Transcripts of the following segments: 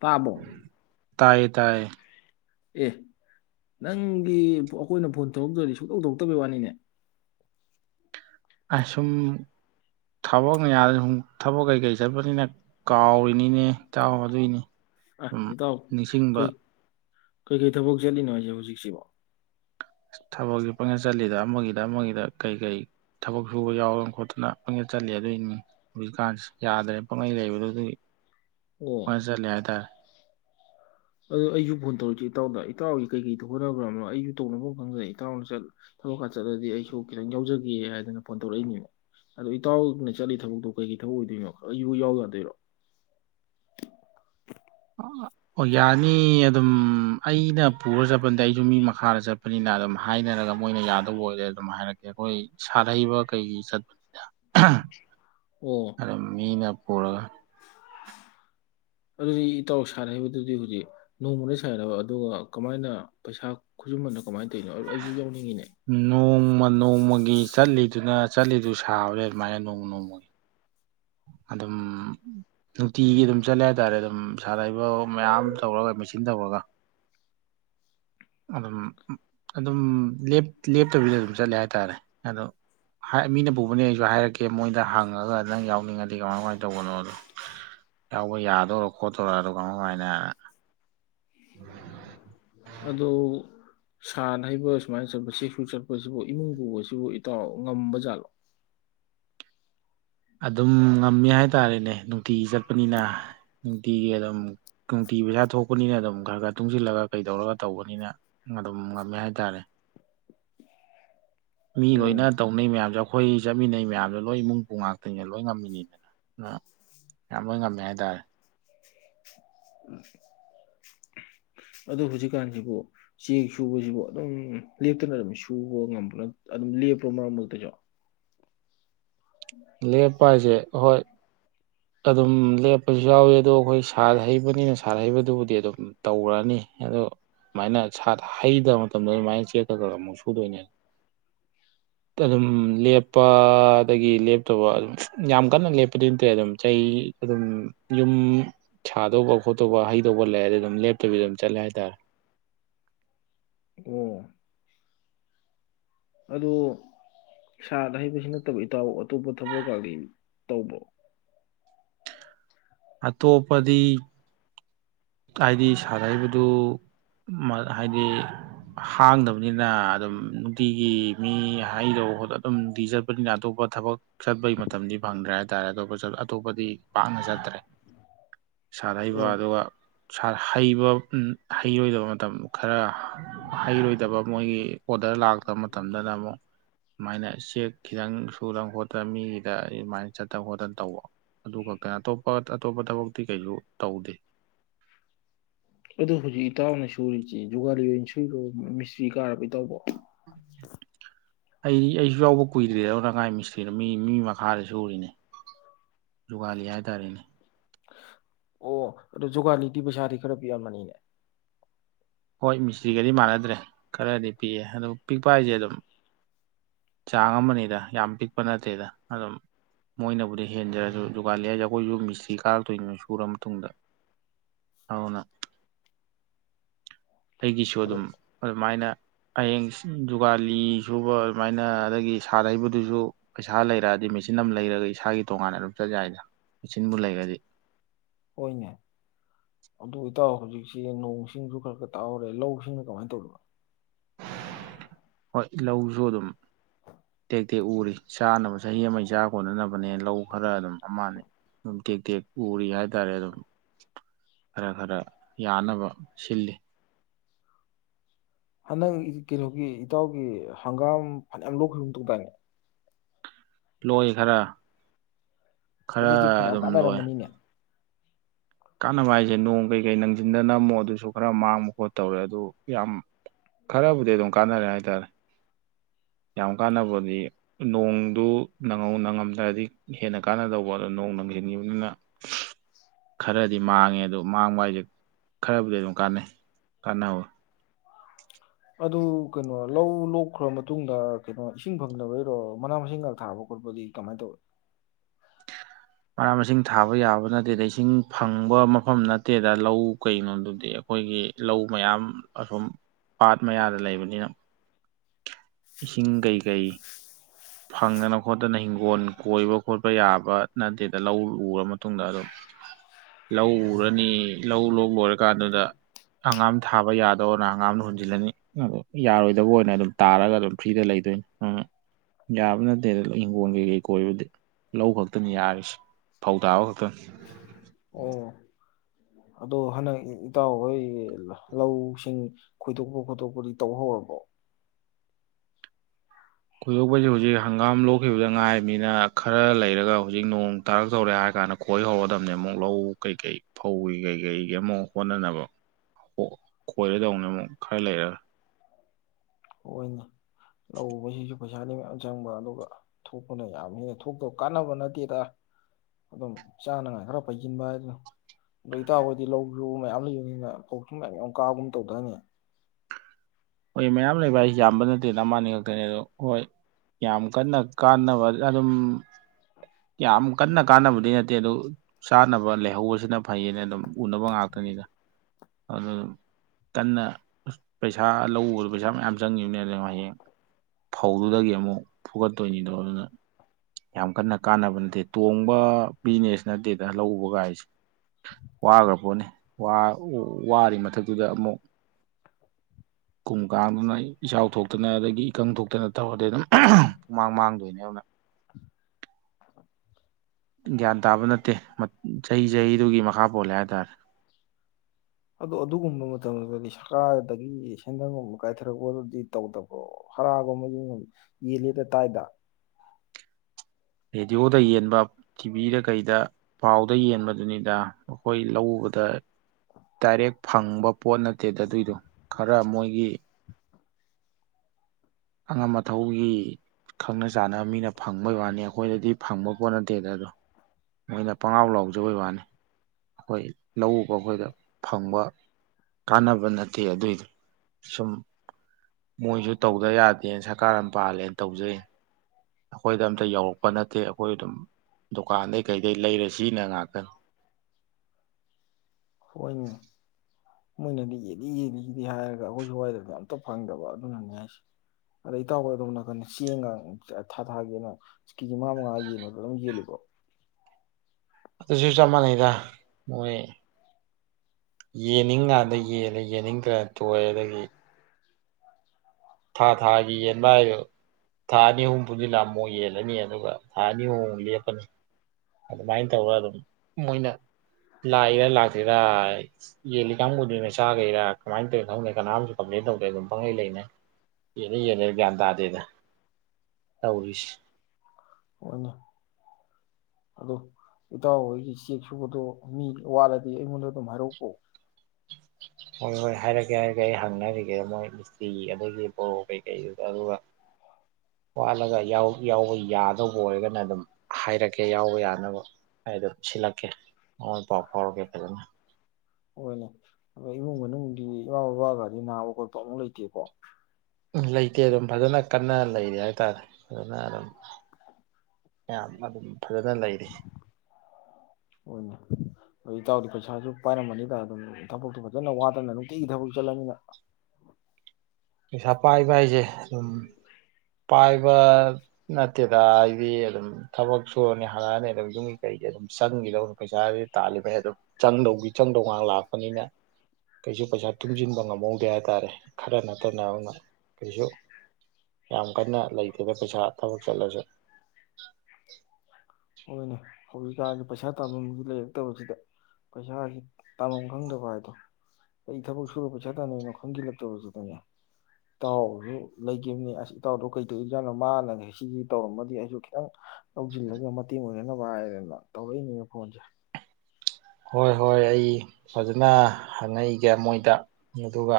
ꯄꯥꯕꯣ ꯇꯥꯌꯦ ꯇꯥꯌꯦ꯫ ꯑꯦ ꯅꯪꯒꯤ ꯄꫭ ꯑꯈꫭꯏꯅ ꯐꫭꯟ ꯇꯧꯔꯛꯇꯗꯤ ꯁꯨꯛꯇꯧ ꯇꯧꯔꯛꯇꯕꯩ ꯋꯥꯅꯤꯅꯦ꯫ ꯑꯥ ꯁꯨꯝ ꯊꯥꯕꯛꯅ ꯌꯥꯗ ꯁꯨꯝ ꯊꯕꯛ ꯀꯩꯀꯩ ꯆꯠꯄꯅꯤꯅ ꯀꯥꯎꯔꯤꯅꯤꯅꯦ ꯏꯇꯥꯎ ꯑꯗꯨꯏꯅꯤ꯫ ꯑ ꯑꯝ ꯏꯇꯥꯎ ꯅꯤꯡꯁꯤꯡꯕ ꯀꯩ ꯀꯩ-ꯀꯩ ꯊꯕꯛ ꯆꯠꯂꯤꯅꫭ ꯍꯥꯏꯁꯦ ꯍꯧꯖꯤꯛꯁꯤꯕꫭ꯫ ꯊꯕꯛꯁꯨ ꯄꯪꯆꯠꯆꯠꯂꯤꯗ ꯑꯃꯒꯤꯗ ꯑꯃꯒꯤꯗ ꯀꯩ-ꯀꯩ ꯊꯕꯛ ꯁꯨꯕ ꯌꯥꯎꯔ ꯈꫭꯠꯇꯅ ꯄꯪꯆꯠ ꯆꯠꯂꯤ ꯑꯗꯨꯏꯅꯤ ꯍꯩꯖꯤꯛꯀꯥꯟꯁꯤ ꯌꯥꯗ꯭꯭ꯔꯦ ꯄꯪꯂꯩ ꯂꯩꯕꯗꯨ ꯑꯗꯨꯒꯤ꯫ ꯑꯣ [unintelligible] ꯆꯠꯂꯤ ꯍꯥꯏꯇꯥꯔꯦ꯫ ꯑꯗꫭ ꯑꯩꯁꯨ ꯐꫭꯟ ꯇꯧꯔꯛꯇ꯭꯭ꯔꯤ ꯏꯇꯥꯎꯗ ꯏꯇꯥꯎꯒꯤ ꯀꯩ-ꯀꯩ ꯊꯧ ꯍꫭꯠꯅꯒ꯭ꯔꯕꯅ‌ꯣ ꯑꯩꯁꯨ ꯇꯧꯅꯕ ꯐꯪꯗꯩ ꯏꯇꯥꯎꯅ ꯆꯠ ꯑꯃꯨꯛꯀ ꯆꯠꯂꯗꯤ ꯑꯩꯁꯨ ꯈꯤꯇꯪ ꯌꯥꯎꯖꯒꯦ ꯍꯥꯏꯗꯅ ꯐꫭꯟ ꯇꯧꯔꯛꯏꯅꯦ ꯑꯗꫭ ꯏꯇꯥꯎꯅ ꯆꯠꯂꯤ ꯊꯕꯛꯇꯨ ꯀꯩꯒꯤ ꯊꯕꯛ ꯑꫭꯏꯗꫭꯏꯅꫭ ꯑꯩꯖꯨ ꯌꯥꯎ ꯌꯥꯗꫭꯏꯔꫭ꯫ ꯍꫭꯏ ꯌꯥꯅꯤ ꯑꯗꯨꯝ ꯑꯩꯅ ꯄꯨꯔ ꯆꯠꯄꯟꯗꯦ ꯑꯩꯁꯨ ꯃꯤ ꯃꯈꯥꯗ ꯆꯠꯄꯅꯤꯅ ꯑꯗꯨꯝ ꯍꯥꯏꯅꯔꯒ ꯃꫭꯏꯅ ꯌꯥꯗꯧꯕ ꯑꫭꯏꯗꯤ ꯑꯗꯨꯝ ꯍꯥꯏꯔꯛꯀꯦ ꯑꯈꫭꯏ ꯁꯥꯠ ꯍꯩꯕ ꯀꯩꯒꯤ ꯆꯠꯄꯅꯤꯗ꯫ ꯑꯣ ꯑꯗꯨꯝ ꯃꯤꯅ ꯄꯨꯔꯒ ꯑꯗꯨꯗꯤ ꯏꯇꯥꯎ ꯁꯥꯠ ꯍꯩꯕꯗꯨꯗꯤ ꯍꯩꯖꯤꯛ ꯅꫭꯡꯃꯗ ꯁꯥꯏꯔꯕ ꯑꯗꯨꯒ ꯀꯃꯥꯏꯅ ꯄꯩꯁꯥ ꯈꯨꯖꯤꯟꯕꯅ ꯀꯃꯥꯏ ꯇꯧꯏꯅꫭ ꯑꯩꯁꯨ ꯌꯥꯎꯅꯤꯡꯏꯅꯦ ꯅꫭꯡꯃ-ꯅꫭꯡꯃꯒꯤ ꯆꯠꯂꯤꯗꯨꯅ ꯆꯠꯂꯤꯗꯨ ꯁꯥꯕ ꯗꯨꯃꯥꯏꯅ ꯅꫭꯡꯃ ‌ꯅꫭꯡꯃꯒꯤ꯫ ꯑꯗꯨꯝ ꯅꯨꯡꯇꯤꯒꯤ ꯑꯗꯨꯝ ꯆꯠꯂꯦ ꯍꯥꯏꯇꯥꯔꯦ ꯑꯗꯨꯝ ꯁꯥꯔꯛꯏꯕ ꯃꯌꯥꯝ ꯇꯧꯔꯒ ꯃꯦꯆꯤꯟ ꯇꯧꯔꯒ ꯑꯗꯨꯝ ꯝ ꯑꯗꯨꯝ ꯂꯦꯞ ꯂꯦꯞꯇꯕꯤꯗ ꯑꯗꯨꯝ ꯆꯠꯂꯦ ꯍꯥꯏꯇꯥꯔꯦ ꯑꯗꫭ ꯍꯥꯏ ꯃꯤꯅ ꯄꯨꯕꯅꯤ ꯑꯩꯁꯨ ꯍꯥꯏꯔꯛꯀꯦ ꯃꫭꯏꯗ ꯍꯪꯑꯒ ꯑꯗ ꯅꯪ ꯌꯥꯎ ꯅꯤꯡꯑꯗꯤ ꯀꯃꯥꯏ-ꯀꯃꯥꯏ ꯇꯧꯕꯅꫭ ꯑꯗꫭꯌꯥꯎꯕ ꯌꯥꯗꯧꯔꫭ ꯈꫭꯠꯇꯧꯔꫭ ꯑꯗꯨ ꯀꯃꯥꯏ-ꯀꯃꯥꯏ ꯅ [unintelligible] ꯑꯗꫭ ꯁꯥꯠ ꯍꯩꯕ ꯁꯨꯃꯥꯏ ꯆꯠꯄ ꯆꯦꯛ ꯁꯨꯕ ꯆꯠꯄꯁꯤꯕꯨ ꯏꯃꯨꯡ ꯄꯨꯕꯁꯤꯕꯨ ꯏꯇꯥꯎ ꯉꯝꯕꯖꯥꯠꯂꫭ꯫ ꯑꯗꯨꯝ ꯉꯝꯏ ꯍꯥꯏꯇꯥꯔꯦꯅꯦ ꯅꯨꯡꯇꯤꯒꯤ ꯆꯠꯄꯅꯤꯅ ꯅꯨꯡꯇꯤꯒꯤ ꯑꯗꯨꯝ ꯀꯪꯇꯤꯕ ꯆꯥꯊꫭꯛꯄꯅꯤꯅ ꯑꯗꯨꯝ ꯈꯔ-ꯈꯔ ꯇꯨꯡꯖꯤꯜꯂꯒ ꯀꯩꯗꯧꯔꯒ ꯇꯧꯕꯅꯤꯅ ꯑꯗꯨꯝ ꯉꯝꯏ ꯍꯥꯏꯇꯥꯔꯦ꯫ ꯃꯤ ꯂꫭꯏꯅ ꯑꯣ ꯇꯧꯅꯩ ꯃꯌꯥꯝꯁꯦ ꯑ ꯈꫭꯏ ꯆꯠꯃꯤꯝꯅꯩ ꯃꯌꯥꯝꯁꯨ ꯂꫭꯏ ꯏꯃꯨꯡ ꯄꯨ ꯉꯥꯛꯇ ꯇꯩꯅ ꯂꫭꯏ ꯉꯝꯃꯤꯅꯤꯗꯅ ꯌꯥꯝꯕ ꯉꯝꯑꯦ ꯍꯥꯏꯇꯥꯔꯦ꯫ ꯑꯗꫭ ꯍꯧꯖꯤꯛꯀꯥꯟꯁꯤꯕꫭ ꯆꯦꯛ ꯁꯨꯕꯁꯤꯕꯨ ꯑꯗꯨꯝ ꯂꯦꯞꯇꯅ ꯑꯗꯨꯝ ꯁꯨꯕ ꯉꯝꯕ꯭ꯔꫭ ꯅꯠ ꯑꯗꯨꯝ ꯂꯦꯄ꯭ꯔ ꯃꯔꯛ-ꯃꯔꯛ ꯇꯁꯨ꯫ ꯂꯦꯞꯄ ꯍꯥꯏꯁꯤ ꯍꫭꯏ ꯑꯗꯨꯝ ꯂꯦꯞꯄꯁꯨ ꯌꯥꯎꯏ ꯑꯗꫭ ꯑꯈꫭꯏ ꯁꯥꯠ ꯍꯩꯕꯅꯤꯅ ꯁꯥꯠ ꯍꯩꯕꯗꯨꯕꯨꯗꯤ ꯑꯗꯨꯝ ꯇꯧꯔꯅꯤ ꯑꯗꫭ ꯃꯥꯏꯅꯠ ꯁꯥꯠ ꯍꯩꯗꯕ ꯃꯇꯝꯗ ꯑꯗꯨꯝ ꯆꯦꯛꯀ ꯈꯔ ꯑꯃꯨꯛ ꯁꯨꯗꫭꯏꯅꯦ ꯇꯅꯨꯝ ꯂꯦꯞꯄꯥ ꯑꯗꯒꯤ ꯂꯦꯞꯇꯕ ꯌꯥꯝ ꯀꯟꯅ ꯂꯦꯞꯄꯗꯤ ꯅꯠꯇꯦ ꯗꯨꯝ ꯑꯩ ꯑꯗꯨꯝ ꯌꯨꯝ ꯁꯥꯗꯧꯕ ꯈꫭꯠꯇꯧꯕ ꯍꯩꯗꯧꯕ ꯂꯩꯔꯗꯤ ꯗꯨꯝ ꯂꯦꯞꯇꯕꯤꯗ ꯆꯠꯂꯦ ꯍꯥꯏꯇꯥꯔꯦ꯫ ꯑꯗꫭ ꯁꯥꯠ ꯍꯩꯕꯁꯤ ꯅꯠꯇꯕ ꯏꯇꯥꯎ ꯑꯇꫭꯞꯄ ꯊꯕꯛ ꯀꯥꯗꯤ ꯇꯧꯕ꯭ꯔꫭ꯫ ꯑꯇꫭꯞꯄꯗꯤ ꯍꯥꯏꯗꯤ ꯁꯥꯠ ꯍꯩꯕꯗꯨ ꯃ ꯍꯥꯏꯗꯤ ꯍꯥꯡꯗꯕꯅꯤꯅꯥ ꯑꯗꯨꯝ ꯅꯨꯡꯇꯤꯒꯤ ꯃꯤ ꯍꯥꯏꯗꯧ ꯍꫭꯠ ꯑꯗꯨꯝ ꯅꯨꯡꯇꯤꯒꯤ ꯆꯠꯄꯅꯤꯅꯥ ꯑꯇꫭꯞꯄ ꯊꯕꯛ ꯆꯠꯄꯩ ꯃꯇꯝꯗꯤ ꯐꯪꯗ꯭ꯔꯦ ꯍꯥꯏꯇꯥꯔꯦ ꯑꯇꫭꯞꯄ ꯆꯇ ꯑꯇꫭꯞꯄꯗꯤ ꯄꯥꯛꯅ ꯆꯠꯇ꯭ꯔ꯫ꯦ ꯁꯥꯠ ꯍꯩꯕ ꯑꯣ ꯑꯗꯨꯒ ꯁꯥꯠ ꯍꯩꯕ ꯝ ꯍꯩꯔꫭꯏꯗꯕ ꯃꯇꯝꯗ ꯈꯔ ꯍꯩꯔꫭꯏꯗꯕ ꯃꫭꯏꯒꯤ ꯑꫭꯗꯔ ꯂꯛꯇ ꯃꯇꯝꯗꯅ ꯑꯃꯨꯛ ꯃꯥꯏꯅ ꯆꯦꯛ ꯈꯤꯇꯪ ꯁꯨꯗꯅꯈꫭꯠꯇꯅ ꯃꯤꯒꯤꯗ ꯗꯨꯃꯥꯏꯅ ꯆꯠꯇꯅ ꯍꫭꯠꯇꯅ ꯇꯧꯕ ꯑꯗꯨꯈꯛꯇꯅ ꯑꯇꫭꯞꯄ ꯑꯇꫭꯞꯄ ꯊꯕꯛꯇꯤ ꯀꯩꯁꯨ ꯇꯧꯗꯦ꯫ ꯑꯗꯨ ꯍꯧꯖꯤꯛ ꯏꯇꯥꯎꯅ ꯁꯨꯔꯤꯁꯤ ꯖꯨꯒꯥꯂꯤ ꯑꫭꯏꯅ ꯁꯨꯏꯔꫭ ꯃꯤꯁꯇꯤ ꯀꯥꯔꯕꯩ ꯇꯧꯕꫭ ꯑꯩ ꯑꯩꯁꯨ ꯌꯥꯎꯕ ꯀꯨꯏꯗ꯭ꯔꯤ ꯑꯗꯨꯅ ꯀꯥꯏ ꯃꯤꯁꯇ꯭ꯔꯤꯅꫭ ꯃꯤ ꯃꯤ ꯃꯈꯥꯗ ꯁꯨꯔꯤꯅꯤ ꯖꯨꯒꯥꯂꯤ ꯍꯥꯏꯇꯥꯔꯦꯅꯦ꯫ ꯑꫭ ꯑꯗꫭ ꯖꯨꯒꯥꯂꯤꯗꯤ ꯄꯩꯁꯥꯗꯤ ꯈꯔ ꯄꯤꯛꯑꯝꯑꯅꯤꯅꯦ꯫ ꯍꫭꯏ ꯃꯤꯁꯇ꯭ꯔꯤꯒꯗꯤ ꯃꯥꯅꯗ꯭꯭ꯔꯦ ꯈꯔꯗꯤ ꯄꯤꯛꯑꯦ ꯑꯗꫭ ꯄꯤꯛꯄ ꯍꯥꯏꯁꯦ ꯑꯗꯨꯝ ꯆꯥꯡ ꯑꯃꯅꯤꯗ ꯌꯥꯝ ꯄꯤꯛꯄ ꯅꯠꯇꯦꯗ ꯑꯗꯨꯝ ꯃꫭꯏꯅ ꯕꯨꯗꯤ ꯍꯦꯟꯖꯔꯁꯨ ꯖꯨꯒꯥꯂꯤ ꯍꯥꯏꯁꯦ ꯑꯈꫭꯏꯁꯨ ꯃꯤꯍꯇ꯭ꯔꯤ ꯀꯥꯔꯛꯇꫭꯏꯅꯤ ꯁꯨꯔ ꯃꯇꯨꯡꯗ ꯑꯗꯨꯅ ꯑꯩꯒꯤꯁꯨ ꯑꯗꯨꯝ ꯑꯗꯨꯃꯥꯏꯅ ꯍꯥꯌꯦꯡ ꯖꯨꯒꯥꯂꯤ ꯁꯨꯕ ꯃꯥꯏꯅ ꯑꯗꯒꯤ ꯁꯥꯠ ꯍꯩꯕꯗꯨꯁꯨ ꯄꯩꯁꯥ ꯂꯩꯔꯛꯑꯗꯤ ꯃꯦꯆꯤꯟ ꯑꯃ ꯂꯩꯔꯒ ꯏꯁꯥꯒꯤ ꯇꫭꯉꯥꯟꯅ ꯑꯗꯨꯝ ꯆꯠ ꯌꯥꯏꯗ ꯃꯦꯆꯤꯟꯕꯨ ꯂꯩꯒ꯭ꯔꯗꯤ꯫ ꯍꫭꯏꯅꯦ ꯑꯗꯨ ꯏꯇꯥꯎ ꯍꯧꯖꯤꯛꯁꯤ ꯅꫭꯡ ꯏꯁꯤꯡꯁꯨ ꯈꯔ-ꯈꯔ ꯇꯥ ꯍꯧꯔꯦ ꯂꯧꯏꯁꯤꯡꯅ ꯀꯃꯥꯏ ꯇꯧꯔꯤꯕ꯫ ꯍꯣꯏ ꯂꯧꯁꯨ ꯑꯗꯨꯝ ꯇꯦꯛ ꯇꯦꯛ ꯎꯔꯤ ꯆꯥꯅꯕ ꯆꯍꯤ ꯑꯃꯩ ꯆꯥ ꯀꯣꯟꯅꯅꯕꯅꯦꯅ ꯂꯧ ꯈꯔ ꯗꯨꯝ ꯑꯃ ꯑꯅꯤ ꯇꯦꯛ ꯇꯦꯛ ꯗꯨꯝ ꯎꯔꯤ ꯍꯥꯏꯇꯥꯔꯦꯗꯨꯝ ꯈꯔ ꯈꯔ ꯌꯥꯅꯕ ꯁꯤꯜꯂꯤ ꯍꯟꯗꯛ ꯀꯩꯅꯣꯒꯤ ꯏꯇꯥꯎꯒꯤ ꯍꯪꯒꯥꯝ ꯐꯅꯌꯥꯝ ꯂꯣꯈ꯭ꯔꯒꯨꯝ ꯇꯧꯗꯥꯏꯅꯦ [unintelligible] ꯈꯔ ꯈꯔ ꯑꯗꯨꯗꯤ ꯐꯅꯌꯥꯝ ꯑꯗꯨꯝ ꯂꯣꯏ ꯀꯥꯟꯅꯔꯝꯃꯅꯤꯅꯦ ꯀꯥꯟꯅꯕ ꯍꯥꯏꯁꯦ ꯅꯣꯡ ꯀꯩ ꯀꯩ ꯅꯪꯁꯤꯟꯗꯅ ꯃꯨꯛ ꯑꯗꯨꯁꯨ ꯈꯔ ꯃꯥꯡꯕ ꯈꯣꯠ ꯇꯧꯔꯦ ꯑꯗꯣ ꯌꯥꯝ ꯈꯔꯕꯨꯗꯤ ꯗꯨꯝ ꯀꯥꯟꯅꯔꯦ ꯍꯥꯏ ꯇꯥꯔꯦ ꯌꯥꯝ ꯀꯥꯟꯅꯕꯗꯤ ꯅꯣꯡꯗꯣ ꯅꯪꯍꯧ ꯅꯪꯉꯝꯗꯗꯤ ꯍꯦꯟꯅ ꯀꯥꯟꯅꯗꯧꯕ ꯑꯗꯣ ꯅꯣꯡ ꯅꯪ ꯁꯤꯟꯈꯤꯕꯅꯤꯅ ꯈꯔꯗꯤ ꯃꯥꯡꯑꯦ ꯑꯗꯣ ꯃꯥꯡꯕ ꯍꯥꯏꯁꯦ ꯈꯔ ꯕꯨꯗꯤ ꯑꯗꯨꯝ ꯀꯥꯟꯅꯩ ꯀꯥꯟꯅ ꯑꯗꯨ ꯀꯩꯅꯣ ꯂꯧ ꯂꯣꯛꯈ꯭ꯔ ꯃꯇꯨꯡꯗ ꯀꯩꯅꯣ ꯏꯁꯤꯡ ꯐꯪꯗꯕꯩꯔꯣ ꯃꯅꯥ ꯃꯁꯤꯡꯀ ꯊꯥꯕ ꯈꯣꯠꯄꯗꯤ ꯀꯃꯥꯏ ꯇꯧꯏ ꯃꯅꯥ ꯃꯁꯤꯡ ꯊꯥꯕ ꯌꯥꯕ ꯅꯥꯠꯇꯦꯗ ꯏꯁꯤꯡ ꯐꯪꯕ ꯃꯐꯝ ꯅꯠꯇꯦꯗ ꯂꯧ ꯀꯩꯅꯣꯗꯨꯗꯤ ꯈꯣꯏꯒꯤ ꯂꯧ ꯃꯌꯥꯝ ꯑꯁꯣꯝ ꯄꯥꯠ ꯃꯌꯥꯗ ꯂꯩꯕꯅꯤꯅ ꯏꯁꯤꯡ ꯀꯩ ꯀꯩ ꯐꯪꯗꯅ ꯈꯣꯠꯇꯅ ꯍꯤꯡꯒꯣꯟ ꯀꯣꯏꯕ ꯈꯣꯠꯄ ꯌꯥꯕ ꯅꯠꯇꯦꯗ ꯂꯧ ꯎꯔ ꯃꯇꯨꯡꯗ ꯑꯗꯣ ꯂꯧ ꯎꯔꯅꯤ ꯂꯧ ꯂꯣꯛ ꯂꯣꯏꯔꯀꯥꯟꯗꯨꯗ ꯍꯪꯒꯥꯝ ꯊꯥꯕ ꯌꯥꯗꯧꯒꯅ ꯍꯪꯒꯥꯝ ꯍꯨꯟꯖꯤꯜꯂꯅꯤ ꯌꯥꯔꯣꯏꯗꯧꯕ ꯑꯣꯏꯔꯅ ꯑꯗꯨꯝ ꯇꯥꯔ ꯑꯗꯨꯝ ꯐ꯭ꯔꯤꯗ ꯂꯩꯗꯣꯏꯅꯦ ꯎꯝ ꯌꯥꯕ ꯅꯠꯇꯦꯗ ꯍꯤꯡꯒꯣꯟ ꯀꯩ ꯀꯩ ꯀꯣꯏꯕꯗꯤ ꯂꯧ ꯈꯛꯇꯅꯤ ꯌꯥꯔꯤꯁꯦ ꯐꯧ ꯇꯥꯕ ꯈꯛꯇꯪꯅꯤ ꯑꯣ ꯑꯗꯣ ꯍꯟꯗꯛ ꯏꯇꯥꯎ ꯍꯣꯏ ꯂꯧ ꯁꯤꯡ ꯈꯣꯏꯗꯣꯛꯄ ꯈꯣꯠꯇꯣꯛꯄꯗꯤ ꯇꯧ ꯍꯧꯔꯕꯣ ꯀꯨꯏꯍꯧꯕ ꯍꯥꯏꯖꯦ ꯍꯧꯖꯤꯛ ꯍꯪꯒꯥꯝ ꯂꯣꯛꯈꯤꯕꯗ ꯉꯥꯏꯔꯤꯕꯅꯤꯅ ꯈꯔ ꯂꯩꯔꯒ ꯍꯧꯖꯤꯛ ꯅꯣꯡ ꯇꯥꯔꯛ ꯇꯧꯔꯦ ꯍꯥꯏ ꯀꯥꯟꯗ ꯈꯣꯏ ꯍꯧꯔꯗꯝꯅꯦ ꯑꯃꯨꯛ ꯂꯧ ꯀꯩ ꯀꯩ ꯐꯧꯒꯤ ꯀꯩ ꯀꯩꯒꯤ ꯑꯃꯨꯛ ꯑꯣꯟꯅꯅꯕ ꯈꯣꯏꯔꯗꯧꯅꯦ ꯑꯃꯨꯛ ꯈꯔ ꯂꯩꯔꯒ ꯍꯣꯏꯅꯦ ꯂꯧ ꯎ ꯕ ꯁꯤꯁꯨ ꯄꯩꯁꯥ ꯗꯤ ꯃꯌꯥꯝ ꯆꯪꯕ ꯑꯗꯨꯒ ꯊꯣꯛ ꯄ ꯅ ꯌꯥꯝ ꯍꯦꯟꯅ ꯊꯣꯛꯇꯕ ꯀꯥꯟꯅꯕ ꯅꯠꯇꯦꯗ ꯑꯗꯨꯝ ꯆꯥꯅꯉꯥꯏ ꯈꯔ ꯄꯩꯁꯤꯟꯕ ꯍꯥꯏꯗꯨꯅꯦ ꯑꯗꯣ ꯏꯇꯥꯎ ꯍꯣꯏꯒꯤꯗꯤ ꯂꯧꯁꯨ ꯃꯌꯥꯝ ꯂꯩꯕꯅꯤꯅ ꯐꯧꯁꯨ ꯃꯌꯥꯝ ꯃꯌꯥꯝ ꯀꯥꯒꯨꯝ ꯇꯧꯗꯥꯏꯅꯦ ꯈꯣꯏꯒꯤ ꯃꯌꯥꯝ ꯂꯩꯕ ꯍꯥꯏꯖꯦ ꯌꯥꯝꯕ ꯅꯠꯇꯦꯗ ꯑꯃꯅꯤ ꯈꯛꯇꯅꯤ ꯑꯗꯣ ꯍꯣꯏ ꯌꯥꯝ ꯀꯟꯅ ꯀꯥꯟꯅꯕ ꯑꯗꯨꯝ ꯌꯥꯝ ꯀꯟꯅ ꯀꯥꯟꯅꯕꯗꯤ ꯅꯠꯇꯦ ꯑꯗꯣ ꯆꯥꯅꯕ ꯂꯩꯍꯧꯕꯁꯤꯅ ꯐꯩꯅ ꯑꯗꯨꯝ ꯎꯅꯕ ꯉꯥꯛꯇꯅꯤꯗ ꯑꯗꯨꯗꯨꯝ ꯀꯟꯅ ꯄꯩꯁꯥ ꯂꯧ ꯎꯕꯗ ꯄꯩꯁꯥ ꯃꯌꯥꯝ ꯆꯪꯒꯤꯝꯅꯦ ꯑꯗꯨꯅ ꯍꯌꯦꯡ ꯐꯧꯗꯨꯗꯒꯤ ꯑꯃꯨꯛ ꯐꯨꯒꯠꯇꯨꯏꯅꯤꯗꯣ ꯑꯗꯨꯅ ꯌꯥꯝ ꯀꯟꯅ ꯀꯥꯟꯅꯕ ꯅꯠꯇꯦ ꯇꯣꯡꯕ ꯕꯤꯖꯤꯅꯦꯁ ꯅꯠꯇꯦꯗ ꯂꯧ ꯎꯕ ꯀꯥꯏꯁꯦ ꯋꯥꯒ꯭ꯔ ꯄꯣꯠꯅꯤ ꯋꯥ ꯋꯥꯔꯤ ꯃꯊꯛ ꯇꯨꯗ ꯑꯃꯨꯛ ꯀꯨꯝ ꯀꯥꯡꯗꯅ ꯏꯆꯥꯎ ꯊꯣꯛꯇꯅ ꯑꯗꯒꯤ ꯏꯀꯪ ꯊꯣꯛꯇꯅ ꯇꯧꯔꯗꯤ ꯑꯗꯨꯝ ꯄꯨꯡꯃꯥꯡ ꯃꯥꯡꯗꯨꯏꯅꯦ ꯑꯗꯨꯅ ꯒ꯭ꯌꯥꯟ ꯇꯥꯕ ꯅꯠꯇꯦ ꯆꯍꯤ ꯆꯍꯤꯗꯨꯒꯤ ꯃꯈꯥ ꯄꯣꯜꯂꯦ ꯍꯥꯏꯇꯥꯔꯦ ꯑꯗꯣ ꯑꯗꯨꯒꯨꯝꯕ ꯃꯇꯝꯗꯨꯗꯗꯤ ꯁꯔꯀꯥꯔꯗꯒꯤ ꯁꯦꯟꯗꯪꯒꯨꯝꯕ ꯀꯥꯏꯊꯔꯛꯄꯗꯨꯗꯤ ꯇꯧꯗꯕ꯭ꯔꯣ ꯍꯥꯔ ꯒꯨꯝꯕ ꯌꯦꯜꯂꯦꯗ ꯇꯥꯏꯗ ꯔꯦꯗꯤꯑꯣꯗ ꯌꯦꯟꯕ ꯇꯤ ꯚꯤ ꯗ ꯀꯩꯗ ꯄꯥꯎꯗ ꯌꯦꯟꯕꯗꯨꯅꯤꯗ ꯑꯈꯣꯏ ꯂꯧ ꯎꯕꯗ ꯗꯤꯔꯦꯛ ꯐꯪꯕ ꯄꯣꯠ ꯅꯠꯇꯦꯗ ꯑꯗꯨꯏꯗꯨ ꯈꯔ ꯃꯣꯏꯒꯤ ꯑꯉꯝ ꯑꯊꯧꯒꯤ ꯈꯪꯅ ꯆꯥꯟꯅꯕ ꯃꯤꯅ ꯐꯪꯕꯩ ꯋꯥꯅꯦ ꯑꯈꯣꯏꯗꯗꯤ ꯐꯪꯕ ꯄꯣꯠ ꯅꯠꯇꯦꯗ ꯑꯗꯣ ꯃꯣꯏꯅ ꯄꯪꯂꯥꯎ ꯂꯥꯎꯖꯕꯩ ꯋꯥꯅꯦ ꯑꯈꯣꯏ ꯂꯧ ꯎꯕ ꯈꯣꯏꯗ ꯐꯪꯕ ꯀꯥꯟꯅꯕ ꯅꯠꯇꯦ ꯑꯗꯨꯏꯗꯣ ꯁꯨꯝ ꯃꯣꯏꯖꯨ ꯇꯧꯗ ꯌꯥꯗꯦ ꯁꯔꯀꯥꯔ ꯑꯃ ꯄꯥꯜꯂꯦꯅ ꯇꯧꯖꯩ ꯅꯦ ꯑꯈꯣꯏꯗ ꯑꯝꯇ ꯌꯧꯔꯛꯄ ꯅꯠꯇꯦ ꯑꯈꯣꯏ ꯑꯗꯨꯝ ꯗꯨꯀꯥꯟꯗꯩꯩ ꯀꯩꯗꯩ ꯂꯩꯔ ꯁꯤꯖꯤꯟꯅꯩ ꯉꯥꯛꯇꯅꯤ ꯍꯣꯏꯅꯦ ꯃꯣꯏꯅꯗꯤ ꯌꯦꯜꯂꯤ ꯌꯦꯜꯂꯤꯗꯤ ꯍꯥꯏꯔꯒ ꯑꯈꯣꯏ ꯁ꯭ꯋꯥꯏꯗꯗꯤ ꯑꯝꯇ ꯐꯪꯗꯕ ꯑꯗꯨꯅꯅꯦ ꯍꯥꯏꯁꯦ ꯑꯗꯣ ꯏꯇꯥꯎꯍꯣꯏ ꯑꯗꯣꯝ ꯅꯥꯀꯟꯗ ꯆꯦꯡꯒ ꯊꯥ ꯊꯥꯒꯤ ꯑꯣꯏꯅ ꯀꯦ ꯖꯤ ꯃꯉꯥ ꯃꯉꯥ ꯌꯦꯟꯕꯗꯥ ꯑꯗꯨꯝ ꯌꯦꯜꯂꯤ ꯀꯣ ꯑꯗꯨꯁꯨ ꯆꯞ ꯃꯥꯟꯅꯩꯗ ꯃꯣꯏ ꯌꯦꯟꯅꯤꯡ ꯀꯥꯟꯗ ꯌꯦꯜꯂꯦ ꯌꯦꯟ ꯅꯤꯡ ꯗ꯭ꯔꯒꯅ ꯇꯣꯛ ꯑꯦ ꯊꯥ ꯊꯥꯒꯤ ꯌꯦꯟꯕ ꯍꯥꯏꯗꯣ ꯊꯥ ꯑꯅꯤꯍꯨꯝ ꯄꯨꯟꯖꯤꯜꯂ ꯑꯃꯨꯛ ꯌꯦꯜꯂꯅꯤ ꯑꯗꯨꯒ ꯊꯥ ꯑꯅꯤꯍꯨꯝ ꯃꯨꯛ ꯂꯦꯞꯄꯅꯤ ꯑꯗꯨꯃꯥꯏꯅ ꯇꯧꯔ ꯗꯨꯝ ꯃꯣꯏꯅ ꯂꯥꯛꯏꯔꯥ ꯂꯥꯛꯇ꯭ꯔꯤꯔꯥ ꯌꯦꯜꯂꯤ ꯀꯥꯡꯕꯨꯗꯨꯅ ꯆꯥꯒ꯭ꯔꯤꯔ ꯀꯃꯥꯏꯅ ꯇꯧꯏꯅꯣ ꯈꯪꯗꯦ ꯀꯅꯥꯝꯁꯨ ꯀꯝꯄ꯭ꯂꯦꯟ ꯇꯧꯗꯦ ꯗꯨꯝ ꯄꯪꯂꯩ ꯂꯩꯅꯩ ꯌꯦꯜꯂꯤ ꯌꯦꯜꯂꯤ ꯒ꯭ꯌꯥꯟ ꯇꯥꯗꯦꯗ ꯇꯧꯔꯤꯁꯦ ꯍꯣꯏꯅꯦ ꯑꯗꯣ ꯏꯇꯥꯎ ꯍꯣꯏꯒꯤ ꯆꯦꯛ ꯁꯨꯕꯗꯣ ꯃꯤ ꯋꯥꯠꯂꯗꯤ ꯑꯩ ꯉꯣꯟꯗ ꯑꯗꯨꯝ ꯍꯥꯏꯔꯛ ꯎ ꯀꯣ ꯍꯣꯏ ꯍꯣꯏ ꯍꯥꯏꯔꯛꯀꯦ ꯍꯥꯏꯔꯛꯀꯦ ꯑꯩ ꯍꯪꯅꯒꯤꯒꯦ ꯃꯣꯏ ꯃꯤꯁꯇ꯭ꯔꯤ ꯑꯗꯩꯩ ꯕꯣꯔꯣ ꯀꯩ ꯀꯩ ꯑꯗꯨꯒ ꯋꯥꯠꯂꯒ ꯌꯥꯎ ꯌꯥꯎꯕ ꯌꯥꯗꯧꯕ ꯑꯣꯏꯔꯒꯅ ꯑꯗꯨꯝ ꯍꯥꯏꯔꯛꯀꯦ ꯌꯥꯎꯕ ꯌꯥꯅꯕ ꯑꯩ ꯑꯗꯨꯝ ꯁꯤꯜꯂꯛꯀꯦ ꯃꯥꯉꯣꯟꯗꯥ ꯄꯥꯎ ꯐꯥꯎꯔꯛꯀꯦ ꯐꯖꯅ ꯍꯣꯏꯅꯦ ꯏꯃꯨꯡ ꯃꯅꯨꯡꯗꯤ ꯏꯃꯥ ꯕꯥꯕꯥꯒꯗꯤ ꯅꯥꯕ ꯈꯣꯠꯄ ꯑꯝꯕꯣꯛ ꯂꯩꯇꯦꯀꯣ ꯂꯩꯇꯦ ꯑꯗꯨꯝ ꯐꯖꯅ ꯀꯟꯅ ꯂꯩꯔꯤ ꯍꯥꯏꯇꯥꯔꯦ ꯐꯖꯅ ꯑꯗꯨꯝ ꯐꯖꯅ ꯂꯩꯔꯤ [unintelligible] ꯏꯇꯥꯎꯗꯤ ꯄꯩꯁꯥꯁꯨ ꯄꯥꯏꯔꯝꯃꯅꯤꯗ ꯑꯗꯨꯝ ꯊꯕꯛꯇꯣ ꯐꯖꯅ ꯋꯥꯠꯇꯅ ꯅꯨꯡꯇꯤꯒꯤ ꯊꯕꯛ ꯆꯠꯂꯕꯅꯤꯅ ꯄꯩꯁꯥ ꯄꯥꯏꯕ ꯍꯥꯏꯁꯦ ꯑꯗꯨꯝ ꯄꯥꯏꯕ ꯅꯠꯇꯦꯗ ꯑꯩꯗꯤ ꯑꯗꯨꯝ ꯊꯕꯛ ꯁꯨꯔꯅꯤ ꯍꯜꯂꯛꯑꯅꯤ ꯑꯗꯨꯝ ꯌꯨꯝꯒꯤ ꯀꯩꯒꯤ ꯑꯗꯨꯝ ꯆꯪꯒꯤꯗꯧꯅꯦ ꯄꯩꯁꯥꯖꯤꯗꯤ ꯇꯥꯜꯂꯤꯒꯩ ꯑꯗꯨꯝ ꯆꯪꯗꯧꯒꯤ ꯆꯪꯗꯧ ꯉꯥꯛ ꯂꯥꯛ ꯄꯅꯤꯅ ꯀꯩꯁꯨ ꯄꯩꯁꯥ ꯇꯨꯡꯖꯤꯟꯕ ꯉꯝꯍꯧꯗꯦ ꯍꯥꯏꯇꯥꯔꯦ [unintelligible] [unintelligible] ꯀꯩꯁꯨ ꯌꯥꯝ ꯀꯟꯅ ꯂꯩꯇꯦꯗ ꯄꯩꯁꯥ ꯊꯕꯛ ꯆꯠꯂꯁꯨ ꯍꯣꯏꯅꯦ ꯍꯧꯖꯤꯛ ꯀꯥꯟꯁꯦ ꯄꯩꯁꯥ ꯇꯥꯟ ꯐꯝꯁꯨ ꯂꯩꯔꯛꯇꯕꯁꯤꯗ ꯄꯩꯁꯥꯁꯦ ꯇꯥꯟꯐꯝ ꯈꯪꯗꯕꯗꯣ ꯀꯩ ꯊꯕꯛ ꯁꯨꯔ ꯄꯩꯁꯥ ꯇꯥꯟꯗꯨꯏꯅꯣ ꯈꯪꯖꯤꯜꯂꯛꯇꯕꯗꯨꯗꯅꯦ ꯏꯇꯥꯎꯍꯣꯏꯁꯨ ꯂꯩꯒꯤꯝꯅꯤ ꯑꯁ ꯏꯇꯥꯎꯗꯨꯕꯨ ꯀꯩ ꯇꯧꯔꯤꯕ ꯖꯥꯠꯅꯣ ꯃꯥꯅꯒꯁꯤ ꯇꯧꯔꯝꯃꯗꯤ ꯑꯩꯁꯨ ꯈꯤꯇꯪ ꯌꯥꯎꯖꯤꯜꯂꯒ ꯇꯦꯡ ꯑꯣꯏꯅꯅꯕ ꯍꯥꯏꯗꯅ ꯇꯧꯔꯛꯏꯅꯤꯅꯦ ꯐꯣꯟꯁꯦ ꯍꯣꯏ ꯍꯣꯏ ꯑꯩ ꯐꯖꯅ ꯍꯪ ꯉꯛꯏꯒꯦ ꯃꯣꯏꯗ ꯑꯗꯨꯒ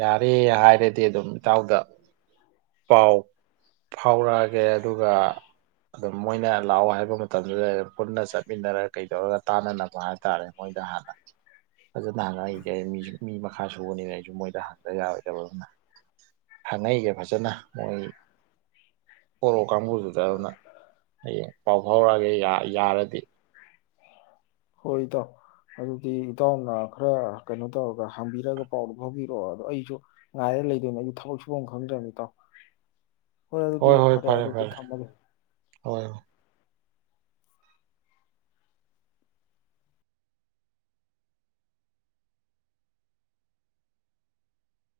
ꯌꯥꯔꯦ ꯍꯥꯏꯔꯗꯤ ꯑꯗꯨꯝ ꯏꯇꯥꯎꯗ ꯄꯥꯎ ꯐꯥꯎꯔꯛꯑꯒꯦ ꯑꯗꯨꯒ ꯃꯣꯏꯅ ꯂꯥꯛꯑꯣ ꯍꯥꯏꯕ ꯃꯇꯝꯗꯨꯗꯩꯗ ꯄꯨꯟꯅ ꯆꯠꯃꯤꯟꯅꯔ ꯀꯩꯗꯧꯔꯒ ꯇꯥꯅꯅꯕ ꯍꯥꯏꯇꯥꯔꯦ ꯃꯣꯏꯗ ꯍꯥꯟꯅ ꯐꯖꯅ ꯍꯪꯉ [unintelligible] ꯃꯤꯁꯨ ꯃꯤ ꯃꯈꯥ ꯁꯨꯕꯅꯤꯅ ꯑꯩꯁꯨ ꯃꯣꯏꯗ ꯍꯪꯗ ꯌꯥꯔꯣꯏꯗꯕꯝꯅ ꯍꯪꯉꯛꯏꯁꯦ [unintelligible] ꯃꯣꯏ ꯕꯣꯔꯣ ꯀꯥꯡꯒꯨꯗꯨꯗꯅ ꯌꯍꯦꯡ ꯄꯥꯎ ꯐꯥꯎꯔꯛꯑꯒꯦ ꯌꯥ ꯌꯔꯗꯤ ꯍꯣꯏ ꯏꯇꯥꯎ ꯑꯗꯨꯗꯤ ꯏꯇꯥꯎꯅ ꯈꯔ ꯀꯩꯅꯣ ꯇꯧꯔꯒ ꯍꯪꯕꯤꯔꯒ ꯄꯥꯎꯗꯨ ꯐꯥꯎꯕꯤꯔꯛꯑꯣ ꯑꯗꯣ ꯑꯩꯁꯨ ꯉꯥꯏꯔꯂꯩꯗꯣꯏꯅꯦ ꯑꯩꯁꯨ ꯊꯕꯛ ꯁꯨꯕꯝ ꯈꯪꯗ꯭ꯔꯝꯅꯤ ꯏꯇꯥꯎ ꯍꯣꯏ ꯑꯗꯨꯗꯤ ꯐꯔꯦ ꯑꯗꯨꯗꯤ ꯊꯝꯃꯒꯦ ꯍꯣꯏ ꯍꯣꯏ